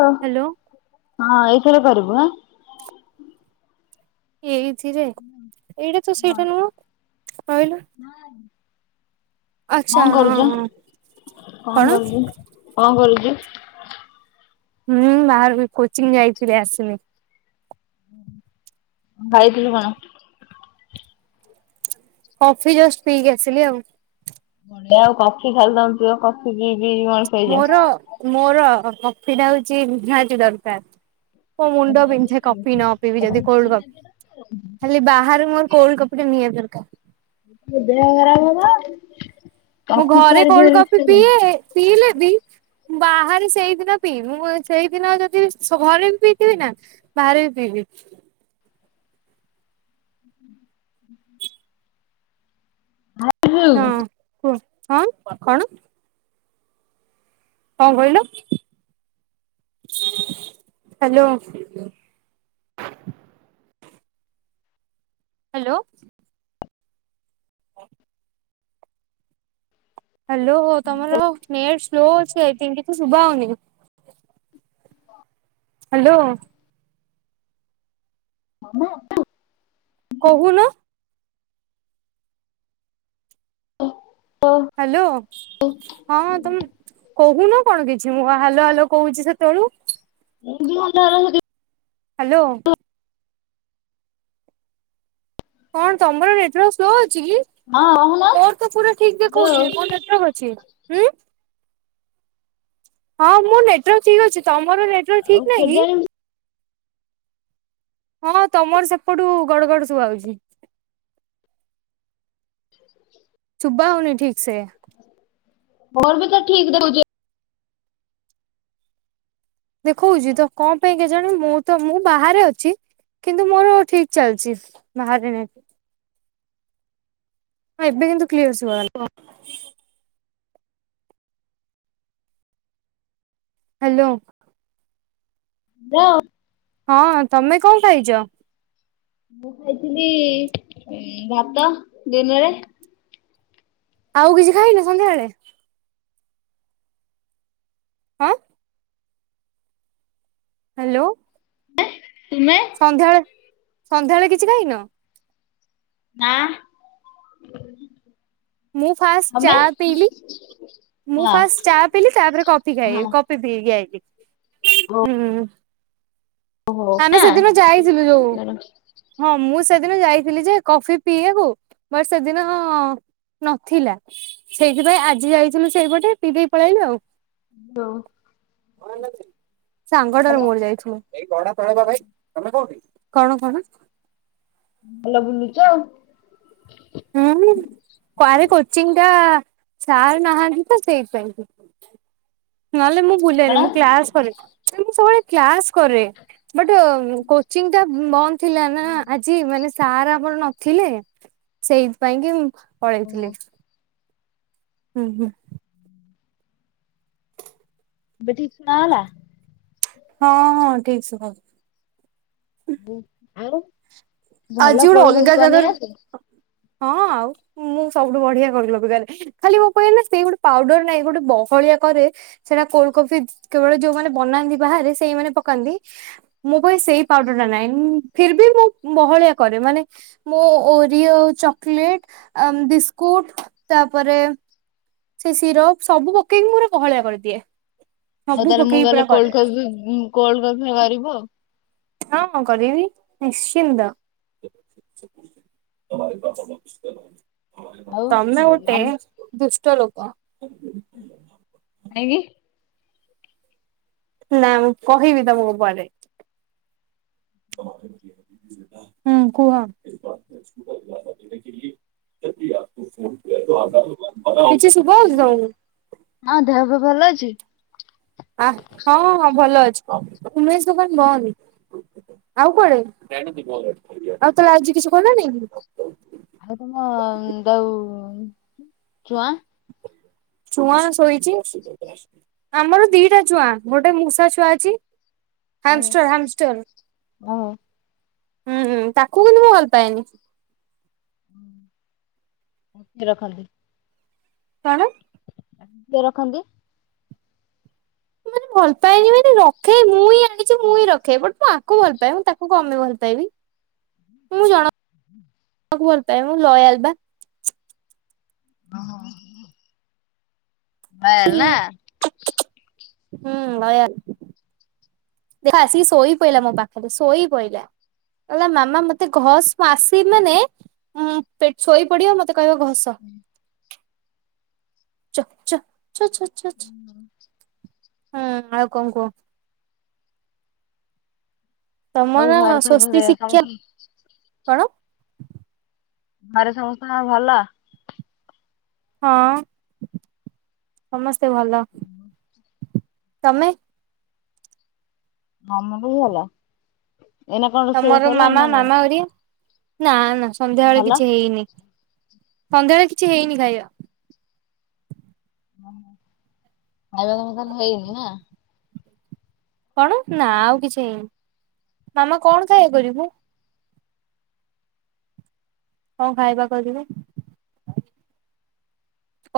ଓଃ, hello ହଁ ଏଇଥିରେ କରିବୁ ଆଁ। ଏଇଥିରେ, ଏଇଟା ତ ସେଇଟା ନୁହ, କହିଲୁ? ଆଚ୍ଛା କଣ ହଁ କରୁଛ, ହଁ କଣ କରୁଛୁ? କଣ କରୁଛୁ? ହୁଁ ବାହାରକୁ କୋଚିଂ ଯାଇଥିଲେ ଆସିଲି। ଭାଇ [unintelligible] କଫି ଜଷ୍ଟ ପିଇକି ଆସିଲି ଆଉ। ପଳିଆ ଆଉ, କଫି ଖାଲି ତମେ ପିଅ କଫି ପି ପି [unintelligible] ମୋର ମୋର କଫି ଟା ହଉଛି ନିହାତି ଦରକାର। ମୋ ମୁଣ୍ଡ ବିିନ୍ଛ କପି ନ ପି ବି ଯଦି କଲଡ କଫି ଖାଲି ବାହାରେ ମୋର କୋଲଡ କପି ନିହାତି ଦରକାର। ମୋ ଦେହ ଖରାପ ହବ? ମୁଁ କଫି ଘରେ ଛାଡିଦିଅ କୋଲଡ କଫି ରିକ୍ସରେ। ପିଏ, ପିଇଲେ ବି ବାହାରେ ସେଇଦିନ ପିଇବି, ମୁ ସେଇଦିନ ଯଦି ଘରେ ବି ପିଇଥିବି ନା ବାହାରେ ପିଇବି। ହୁଁ ଆ [unintelligible] କୁ, ହଁ, କଣ? ହଁ କହିଲ, ହ୍ୟାଲୋ। ହ୍ୟାଲୋ। ଓ ହ୍ୟାଲୋ, ତମର ନେଟ୍ ସ୍ଲୋ ଅଛି, ଆଇ ଥିଙ୍କ୍ କିଛି ଶୁଭା ହଉନି। ହ ହ୍ୟାଲୋ। [unintelligible] କହୁନୁ। ଓ ହାଲୋ। ହଁ ତମେ କହୁନ କଣ କିଛି ମୁଁ ହାଲୋ ହାଲୋ କହୁଚି ସେତେବେଳୁ? ମୁଁ ବି ଭଲ ହାଲୋ। କଣ ତମର ନେଟୱାର୍କ ସ୍ଲୋ ଅଛିକି? ମୋରତ ପୁରା ଠିକ୍ ଦେଖଉଛି ମୋର ନେଟୱର୍କ ଅଛି। ଉଁ ହଁ ମୋର ନେଟୱାର୍କ ଠିକ୍ ଅଛି ତମର ନେଟ ର ଆଉ ଠିକ୍ ନାହିଁକି? କେଜାଣି ହଁ ତମର ସେପଟୁ ଗଡ଼ଗଡ଼ ସବୁ ଆଉଚି। [inaudible] ସୁବା ହଉନି ଠିକିସେ? ମୋରବିତ ଠିକ୍ ରହୁଚି। ଦେଖୁଉଚି ତକଣ ପାଇଁ କେଜାଣ ମୁଁତ ମୁଁ ବାହାରେ ଅଛି। କିନ୍ତୁ ମୋର ଠିକ୍ ଚାଲିଚି ବାହାରେ ନେଟ ହଁଏବେ କିନ୍ତୁ କ୍ଲିୟର ସୁଭାଗଲା କୁହ। ହାଲୋ। ହାଲୋ। ହଁ ତମେ କଣ ଖାଇଛ? ମୁଁ ଖାଇଥିଲି ଭାତ ଦିନରେ ଆଉ କିଛି ଖାଇନ ସନ୍ଧ୍ୟାବେଳେ? ଅଁ। ହାଲୋ। ତୁମେ? ସନ୍ଧ୍ୟାବେଳେ ସନ୍ଧ୍ୟାବେଳେ କିଛି ଖାଇଁନ? ନା। ହୁଁ। ମୁଁ ଫାଷ୍ଟ ଚା ପିଇଲି ହଁ ମୁଁ ଫାଷ୍ଟ ଚା ପିଇଲି ତାପରେ କଫି ହଁ। ଖାଇବିି କ ଫି ପିଇକି ଆଇଲି। ଓହୋ। ଆମେ ସେଦିନ ଯାଇଥିଲୁ ଯୋଉ ହଁ ମୁଁ ସେଦିନ ଯାଇଥିଲିଯେ କଫି ପିଇବାକୁ ବଟ୍ ସେଦିନ ନଥିଲା ସେଇଥିପାଇଁ ଆଜି ଯାଇଥିଲୁ ସେଇପଟେ ପିଦେଇ ପଳିଆଇଲୁ ଆଉ। ହଁ। ସାଙ୍ଗଟାରୁ ମୋର ଯାଇଥିଲୁ। [unintelligible] ଭାଇ ତମେ କୋଉଠି କଣ କଣ? ଭଲ ବୁଲୁଚ। ହଁ ଆରେ କୋଚିଂଟା ସାର୍ ନାହାନ୍ତିତ ସେଇଥିପାଇଁ। ନହେଲେ ମୁଁ ବୁଲେନି କଣ? ମୁଁ କ୍ଲାସ୍ କରେ ମୁଁ ସବୁବେଳେ କ୍ଲାସ୍ କରେ ବଟ୍ କୋଚିଂ ଟା ବନ୍ଦ ଥିଲାନା ଆଜି ମାନେ ସାର୍ ଆମର ନଥିଲେ ସେଇଥି ପାଇଁକି ଓହୋ ପଳେଇଥିଲି। ହୁଁ ହୁଁ। [unintelligible] ହଁ ହଁ ଠିକ୍ ସେ ଖା ଆଉ ଭଲ ଆଜି ଗୋଟେ ଅଲଗା [unintelligible] ବନେଇ ଜାଗାରୁ ଆସେ? ହଁ ଆଉ ମୁଁ ସବୁଠୁ ବଢିଆ କରିିବାକୁ ଯାଏ। ଖାଲି ମୋ ପାଇଁନା ସେ ଗୋଟେ ପାଉଡର ନାଇଁ ଗୋଟେ ବହଳିଆ କରେ ସେଟା କୋଲଡ କଫି କେବଳ ଯୋଉମାନେ ବନାନ୍ତି ବାହାରେ ସେଇମାନେ ପକାନ୍ତି। ମୋ ପାଇଁ ସେଇ ପାଉଡରଟା ନାଇଁ ଫିର ବି ମୁଁ ବହଳିଆ କରେ ମାନେ ମୋ ଓରିଓ ଚକଲେଟ ଆ ବିସ୍କୁଟ ତାପରେ ସେ ସିରପ ସବୁ ପକେଇକି ମୋର କହଳିଆ କରିଦିଏ। ଆଉ ସବୁ ତାହେଲେ ମୁଁ ପକେଇକି ଗଲେ ପୁରା କୋଲଡ କରେ କଫି କୋଲଡ କଫି କରିବ ହଁ ହଁ ମୁଁ କରିମି ନିଶ୍ଚିନ୍ତ। ଆଉ ତମେ ଗୋଟେ ମାମୁଁ ଦୁଷ୍ଟ ଲୋକ। ଆଗି? ନା ମୁଁ କହିବି ତମକୁ ପରେ। ହୁଁ [inaudible] ହୁଁ କୁହ। କିଛି ଶୁଭା ଯାଉଛି ତମୁକୁ? ହଁ ଦେହ ବେହ ଭଲ ଅଛି? ହଁ ହଁ ଭଲ ଅଛିେ ଉମେଶ ଦୋକାନ ବଅନି। ଆଉ କୁଆଡେ ଆଉ ତଳେ ଆଜି କିଛି କଲନି? ଆଉ ତମ ଦୋଉ ଛୁଆ? ଛୁଆ ଶୋଇଛି। ଆମର ଦିଟା ଛୁଆ। ଗୋଟେ ମୂଷା ଛୁଆ ଅଛି। ହାମଷ୍ଟର ହାମଷ୍ଟର ଓହୋ ହୁଁଁ ହୁଁ ତାକୁ କିନ୍ତୁ ମୁଁ ଭଲ ପାଏନି। ଅଧିର କାଲି ତାଣମ୍ କିଏ ରଖନ୍ତି? ମାନେ ଭଲ ପାଏନି ମାନେ ରଖେ ମୁଇଁ କିଛି ମୁଇଁ ରଖେ ବଟ ମୁଁ ଆକୁ ଭଲ ପାଏ ମୁଁ ତାକୁ କଣପେ ଭଲ ପାଇବି। ମୁଇଁ ହୁଁଁ ହୁଁ [inaudible] ତାକୁ ଭଲପାଏ। ମୁଁ ଲୟାଲ ବା ଅହଁ ଛିଃ---ହୁଁ ଭୟଲ ସେ ଆସିକି ଶୋଇ ପଇଲା ମୋ ପାଖରେ ଶୋଇ ପଇଲା। କହିଲା ମାମା ମତେ ଘସ୍ ମୁଁ ଆସିବି ମାନେ ଉଁ ପେ ଶୋଇପଡିବ ମତେ କହିବ ଘସ୍। ତ ଚୋ ଚୋ। ଚୋଚୋଚୋ ହଁ ଆଉ କଣ କୁହ? ଆଉ ତମର ଘରେ ସବୁ ସ୍ଵସ୍ତି ଶିକ୍ଷା। ସମସ୍ତ କଣ? ଘରେ ସମସ୍ତଙ୍କର ଭଲ? ହଁ ସମସ୍ତେ ଭଲ। ତମେ? ତମ ମନକୁ ଗଲା? ଏଇନେ କଣ ରୋଷେଇବାଷ ତମର ହେଲାଣି ମାମା ନା ନାଇଁ? ମାମା ହରିଆ ନା ନା ସନ୍ଧ୍ୟାବେେଳେ ଭଲ କିଛି ହେଇନି। ସନ୍ଧ୍ୟାବେଳେ କିଛି ହେଇନି ଖାଇବା। [inaudible] କଣ ନା ଆଉ କିଛି ହେଇନି। ମାମା କଣ ଖାଇବା କରିବୁ? କଣ ଖାଇବା କରିବୁ?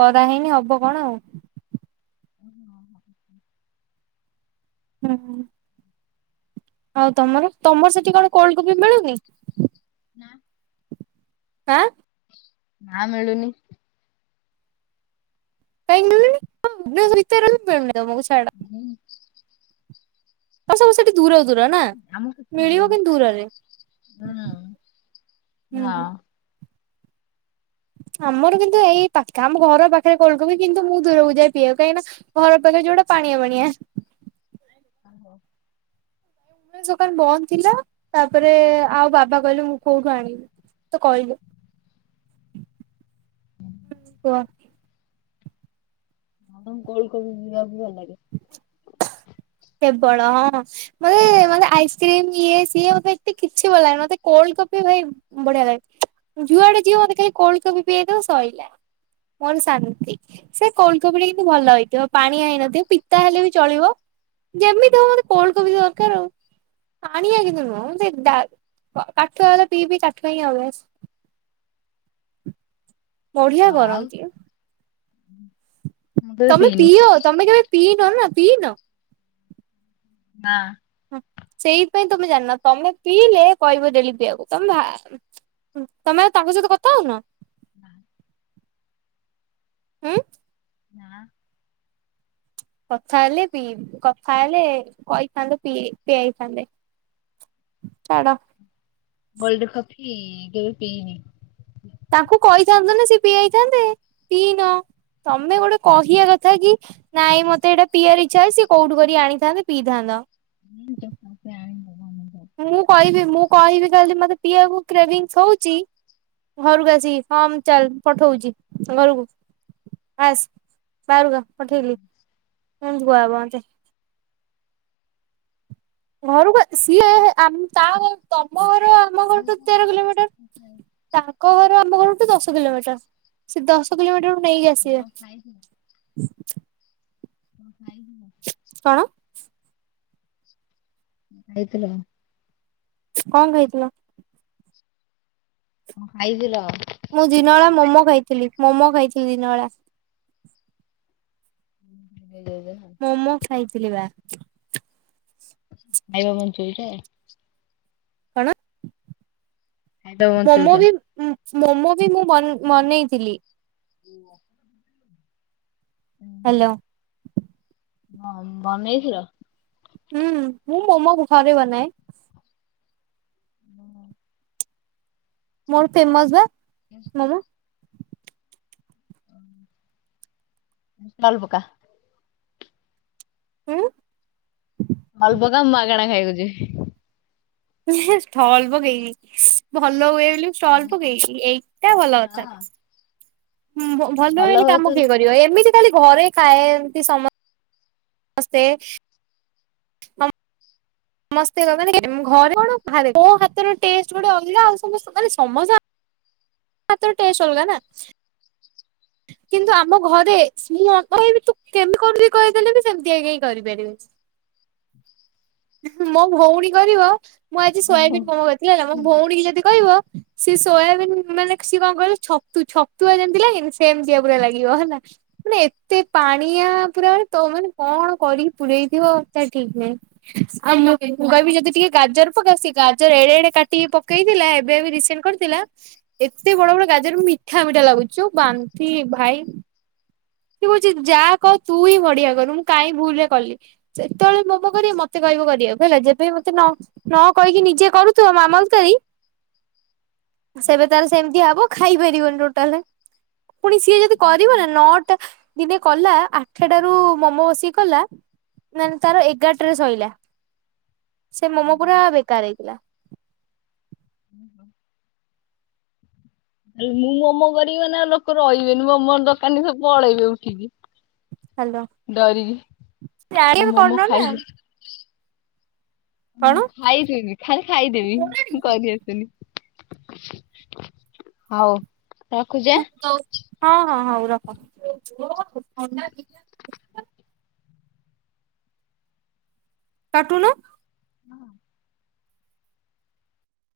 କରା ହେଇନି ହବ କଣ ଆଉ। ଓ [inaudible] ହୁଁ ହୁଁ ଆଉ ତମର ତମର ସେଠି କଣ କୋଲଡ କଫି ମିଳୁନି? ନା ଆଁ ନାଁ ମିଳୁନି ଯାଇ ମିଳୁନି [unintelligible] ହୁଁ ତମ ସବୁ ସେଠୀ ଦୂର ଦୂର ନା ହଁ ମିଳିିବ କି ଦୂର ରେ। ହଁ। ଆମର କିନ୍ତୁ ଏଇ ପାଖ ଆମ ଘର ପାଖରେ କୋଲ୍ଡ କଫି କିନ୍ତୁ ମୁଁ ଦୂରକୁ ଯାଏ ପିବାକୁ କାହିଁକି ନା ଘର ପାଖରେ ଯୋଉଟା ପାଣିଆ ପାଣିଆ [inaudible] ସୋକାନ ବନ୍ଦ ଥିଲା ତାପରେ ଆଉ ବାବା କହିଲେ ମୁଁ କୋଉଠୁ ଆଣିବି? ତ କହିଲ କୂଅ ଆ କୋଲଡ କଫି ପିିବା କୁ ଭଲ ଲାଗେ। କେବଳ ମତେ ମତେ ଆଇସ୍କ୍ରିମ ଇଏ ସିଏ ମତେ ଏତେ କିଛି ଭଲାନି ମତେ କୋଲଡ କପି ଭାଇ ବଢିଆ ଲାଗେ ଯୁଆଡେ ଯିଅ ମତେ ଖାଇ କୋଲ ପିଆଇଦବ ସରିଲା। ମୋର ଶାନ୍ତି ସେ କୋଲଡ କଫି ଟା କିନ୍ତୁ ଭଲ ହେଇଥିବ ପାଣି ହେଇନଥିବ ପି ତା ହେଲେ ବି ଚଳିବ ଯେମିତି ହବ ମତେ କୋଣ କୋବି ଦରକାର ଆଉ। ଆଣିଆ କିନ୍ତୁ ନୁହ ସେ କାଠୁଆ ପିଇ ବି କାଠୁଆ ହିଁ ଆ ବ ବଢିଆ କରନ୍ତି। ହୁଁ ତମେ ପିଅ ତମେ କେବେ ପିଇନ ନା ପିଇନ ନାଁ ହଁ ସେଇଥିପାଇ ତମେ ଜାଣିନ ତମେ ପିଇଲେ କହିବ ଡେଲି ପିଇବାକୁ ତମେ ହଁ ତମେ ଆଉ ତାଙ୍କ ସହିତ କଥା ହଉନ? ନା। ହୁଁ ନାଁ। କଥା ହେଲେ ପିଇ କଥା ହେଲେ କହିଥାନ୍ତେ ପିଇ ପିଆଇଥାନ୍ତେ। ଛାଡ଼ କୋଲଡ କଫି କେବେ ପିଇନି। ତାଙ୍କୁ କହିଥାନ୍ତେ ନା ସେ ପିଆଇଥାନ୍ତେ ପିଇନ ତମେ ଗୋଟେ କହିବା କଥା କି ନାଇଁ ମତେ ଏଟା ପିଇବାର ଇଚ୍ଛା ଅଛି ସେ କୋଉଠୁ କରି ଆଣିଥାନ୍ତ ପିଇଥାନ୍ତ। [unintelligible] ମୁଁ କହିବି ମୁଁ କହିବି କହି ମତେ ପିବାକୁ କ୍ରେଭିଙ୍ଗସ୍ ହେଉଚି। ଘରକୁ ଆସିକି ହଁ ମୁ ଚାଲ ପଠଉଛି ଘରକୁ ଆସ। ବାରୁକୁ ଆ ପଠେଇଲି ପୁଣି ଧୁଆ ହେବ ମତେ। ଘରକୁ ସିଏ ତା ତମ ଘର ଆମ ଆଉ ଘରଠୁ କଣ ତେର କିଲୋମିଟର। କଣ ତାଙ୍କ ଘର ଆମ ଘରଠୁ ଦଶ କିଲୋମିଟର ସେ ଦଶ କିଲୋମିଟରୁ ନେଇକି ଆସିବେ। ଖାଇଥିଲ କଣ ଖାଇଥିଲ? କଣ? ଖାଇଥିଲ କଣ? କଣ ଖାଇଥିଲ? କଣ ଖାଇଥିଲ? ମୁଁ ଦିନବେଳା ମୋମୋ ଖାଇଥିଲି ମୋମୋ ଖାଇଥିଲି ଦିନବେଳା। [unintelligible] ମୋମୋ ଖାଇଥିଲି ବା। [unintelligible] କଣ? ଖାଇବା ମୋମୋ ବଞ୍ଚଉଛ ବି ମୋମୋ ବି ମୁଁ ବନ ବନେଇଥିଲି। [unintelligible] ହ୍ୟାଲୋ। ହଁ ବନେଇଥିଲ? ହୁଁ, ମୁଁ ମୋମ ଘରେ ବନାଏ। ହଁ। ମୋର ଫେମସ ବା। ହୁଁ ମୋମୋ। [unintelligible] ପକା। ହୁଁ [unintelligible] ମାଗଣା ଖାଇବାକୁ [unintelligible] ଷ୍ଟଲ ପକେଇକି ଭଲ ହୁଏ ବୋଲି ଷ୍ଟଲ ପକେଇବି ଏଇଟା ଭଲ କଥା ହଁ ହୁ ଭଲ ରହିଲେ କାମ କିଏ କରିବ ଏମିତି ଖାଲି ଘରେ ଖାଏ ଏମିତି ସମସ୍ତେ ସମସ୍ତେ ହଁ ସମସ୍ତେ ମାନେ ଘରେ କଣ ବାହାରେ କଣ ବୋଉ ହାତ ର ହ ହାତ ର ଟେଷ୍ଟ ଅଲଗା ନା କିନ୍ତୁ ଆମ ଘରେ ମୁଁ କେମିତି ତୁ କହିଦେଲେ ବି ସେମିତିଆ କେହି କରିପାରି ମୋ ଭଉଣୀ କରିବ ମୁଁ ଆଜି ସୋୟାବିନ୍ ତ ମୋମୋ କରିଥିଲି ହେଲା ମୋ ଭଉଣୀ କି ଯଦି କହିବ ସେ ସୋୟାବିନ୍ ମାନେ ସିଏ କ କରେ ଛତୁ ଛତୁଆ ଯେମିତି ଲାଗେନି ସେମିତିଆ ପୁରା ଲାଗିବ ହେଲା। ମାନେ ଏତେ ପାଣିଆ ପୁରା ମାନେ ତ ମାନେ କଣ କରି ପୁରେଇ ଥିବ ତା ଠିକ ନାହିଁ। ଆଉ ମୁଁ ମୁଁ କହିବି ଯଦି ଟିକେ ଗାଜର ପକା ସେ ଗାଜର ଏଡେ ଏଡେ କାଟିକି ପକେଇଥିଲା ଏବେ ସେ ଏବେ ରିସେଣ୍ଟ କରିଥିଲା ଏତେ ବଡ ବଡ ଗାଜର ମିଠା ମିଠା ଲାଗୁଛି ଯୋଉ ବାନ୍ତି ଭାଇ ତୁ କହୁଛି ଯାହା କହ ତୁ ହିଁ ବଢିଆ କରୁ ମୁଁ କାଇ ଭୁଲରେ କଲି ସେତେବେଳେ ମୋମୋ କରି ମତେ କହିବ କରିବାକୁ ହେଲା ଯେବେ ବି ମତେ ନ ନ କହିକି ନିଜେ କରୁଥିବ ମାମଲାତ୍କାରୀ ସେବେ ତାର ସେମିତିଆ ହବ ଖାଇପାରିବନି ଟୋଟାଲେ ପୁଣି ସିଏ ଯଦି କରିବ ନା ନଅଟା ଦିନେ କଲା ଆଠଟାରୁ ମୋମୋ ବସିକି କଲା ନାଇ ତାର ଏଗାରଟରେ ଶଇଲା ସେ ମୋମୋ ପୁରା ବେକାର ହେଇଥିଲା। ହୁଁ ହୁଁ ମୁଁ ମୋମୋ କରିବି ମାନେ ଲୋକ ରହିବେନି ମୋମୋ ଦୋକାନୀ ସବୁ ପଳେଇବେ ଉଠିକି। ହ୍ୟାଲୋ ଡରିକି ମୋ ଜାଣିବେ ମୋମୋ କରୁନ ନା ଖାଇକି। ମୁଁ କଣ? ଖାଇଦେବି ଖାଲି ଖାଇଦେବି ମୁଁ କରି ହଉ ରଖୁଛି ଏ ହଁ ହଁ ହଉ ରଖ କାଟୁନୁ